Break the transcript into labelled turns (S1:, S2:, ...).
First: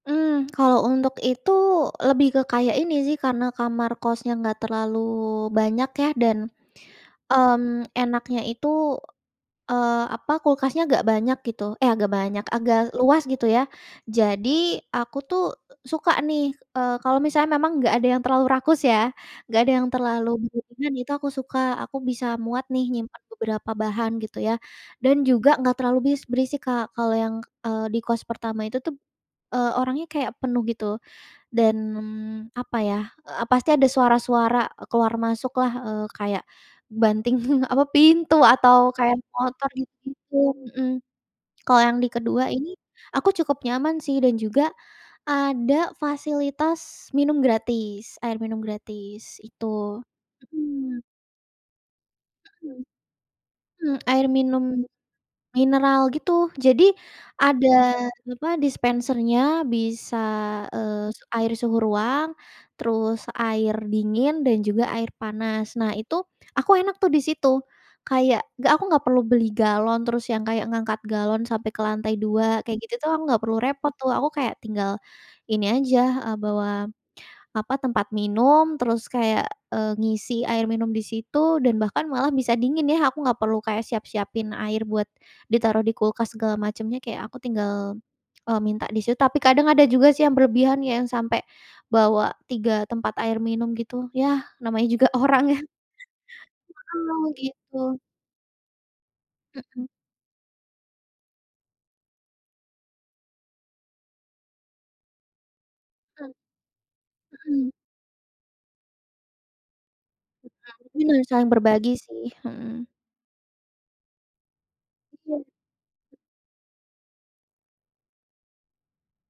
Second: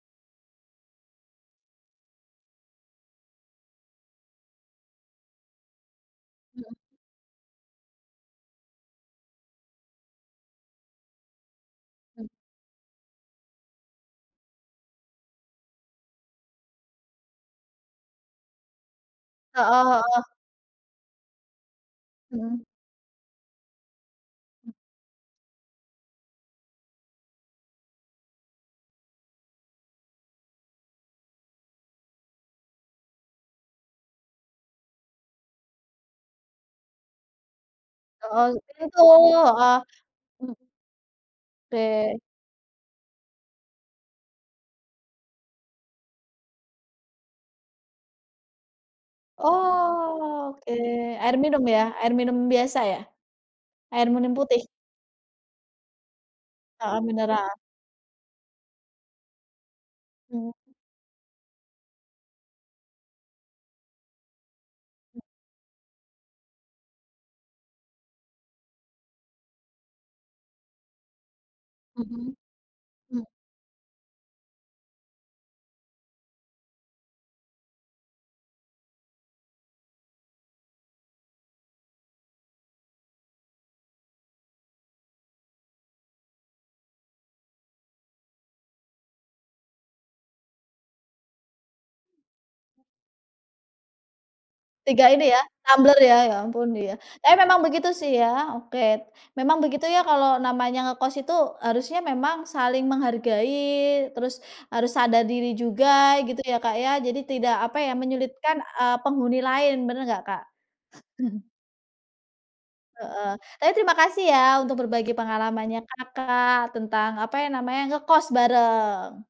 S1: Mmm, kalau untuk itu, lebih ke kayak ini sih, karena kamar kosnya nggak terlalu banyak ya dan,
S2: Mhm.
S1: mmm, enaknya itu, eee, apa, kulkasnya agak banyak gitu eh agak
S2: Mmm.
S1: banyak, agak luas gitu ya. Jadi aku tuh suka nih, eee, kalau misalnya memang nggak ada yang terlalu rakus ya, nggak
S2: Heeh
S1: ada yang
S2: heeh.
S1: terlalu berlebihan itu aku suka, aku bisa
S2: Mhm.
S1: muat nih nyimpan beberapa bahan gitu ya.
S2: E
S1: Dan juga nggak terlalu bis berisik, Kak. Kalau yang, eee, di kos pertama itu tuh, eee, orangnya kayak penuh gitu, dan apa ya, eee, pasti ada suara-suara keluar masuklah, eee, kayak banting apa, pintu
S2: Heeh,
S1: atau
S2: pintu
S1: kayak motor
S2: heeh,
S1: gitu-gitu,
S2: mmm.
S1: mhm. Kalau yang di
S2: Oke.
S1: kedua ini, aku cukup nyaman sih dan juga ada fasilitas minum gratis, air minum gratis, itu,
S2: Oke,
S1: mhm.
S2: air minum ya? Air minum biasa
S1: Mhm,
S2: ya?
S1: mmm,
S2: Air
S1: air
S2: minum putih?
S1: minum mineral gitu. Jadi,
S2: Heeh, mineral.
S1: ada apa, dispensernya bisa,
S2: Mmm.
S1: eee, air suhu ruang, terus air dingin dan juga air
S2: E
S1: panas. Nah itu, aku enak tuh di situ, kayak nggak aku nggak perlu beli galon, terus yang kayak ngangkat galon sampai ke lantai
S2: Mhm,
S1: 2, kayak gitu tuh aku
S2: mmm.
S1: nggak perlu repot tuh. Aku kayak tinggal ini aja, eee, bawa apa, tempat minum, terus kayak, eee, ngisi air minum di situ dan bahkan malah bisa dingin ya. Aku nggak perlu kayak siap-siapin air buat ditaruh di kulkas segala macemnya, kayak aku tinggal, eee, minta di situ. Tapi kadang ada juga sih yang berlebihan ya, sampai bawa 3 tempat air minum gitu, yah, namanya juga
S2: Tiga ini ya,
S1: orang ya.
S2: tumbler ya? Ya ampun, iya.
S1: Heeh,
S2: Tapi memang
S1: gitu.
S2: begitu sih ya, oke, memang begitu
S1: Mhm.
S2: ya, kalau namanya ngekos itu harusnya memang saling menghargai, terus harus sadar diri juga
S1: Mmm,
S2: gitu ya, Kak, ya. Jadi tidak,
S1: mhm.
S2: apa ya, menyulitkan, eee, penghuni lain, bener nggak, Kak?
S1: [unintelligible] malah saling berbagi sih, mhm.
S2: Heeh, tapi terima kasih ya untuk berbagi
S1: Iya.
S2: pengalamannya, Kakak, tentang, apa ya namanya, ngekos bareng.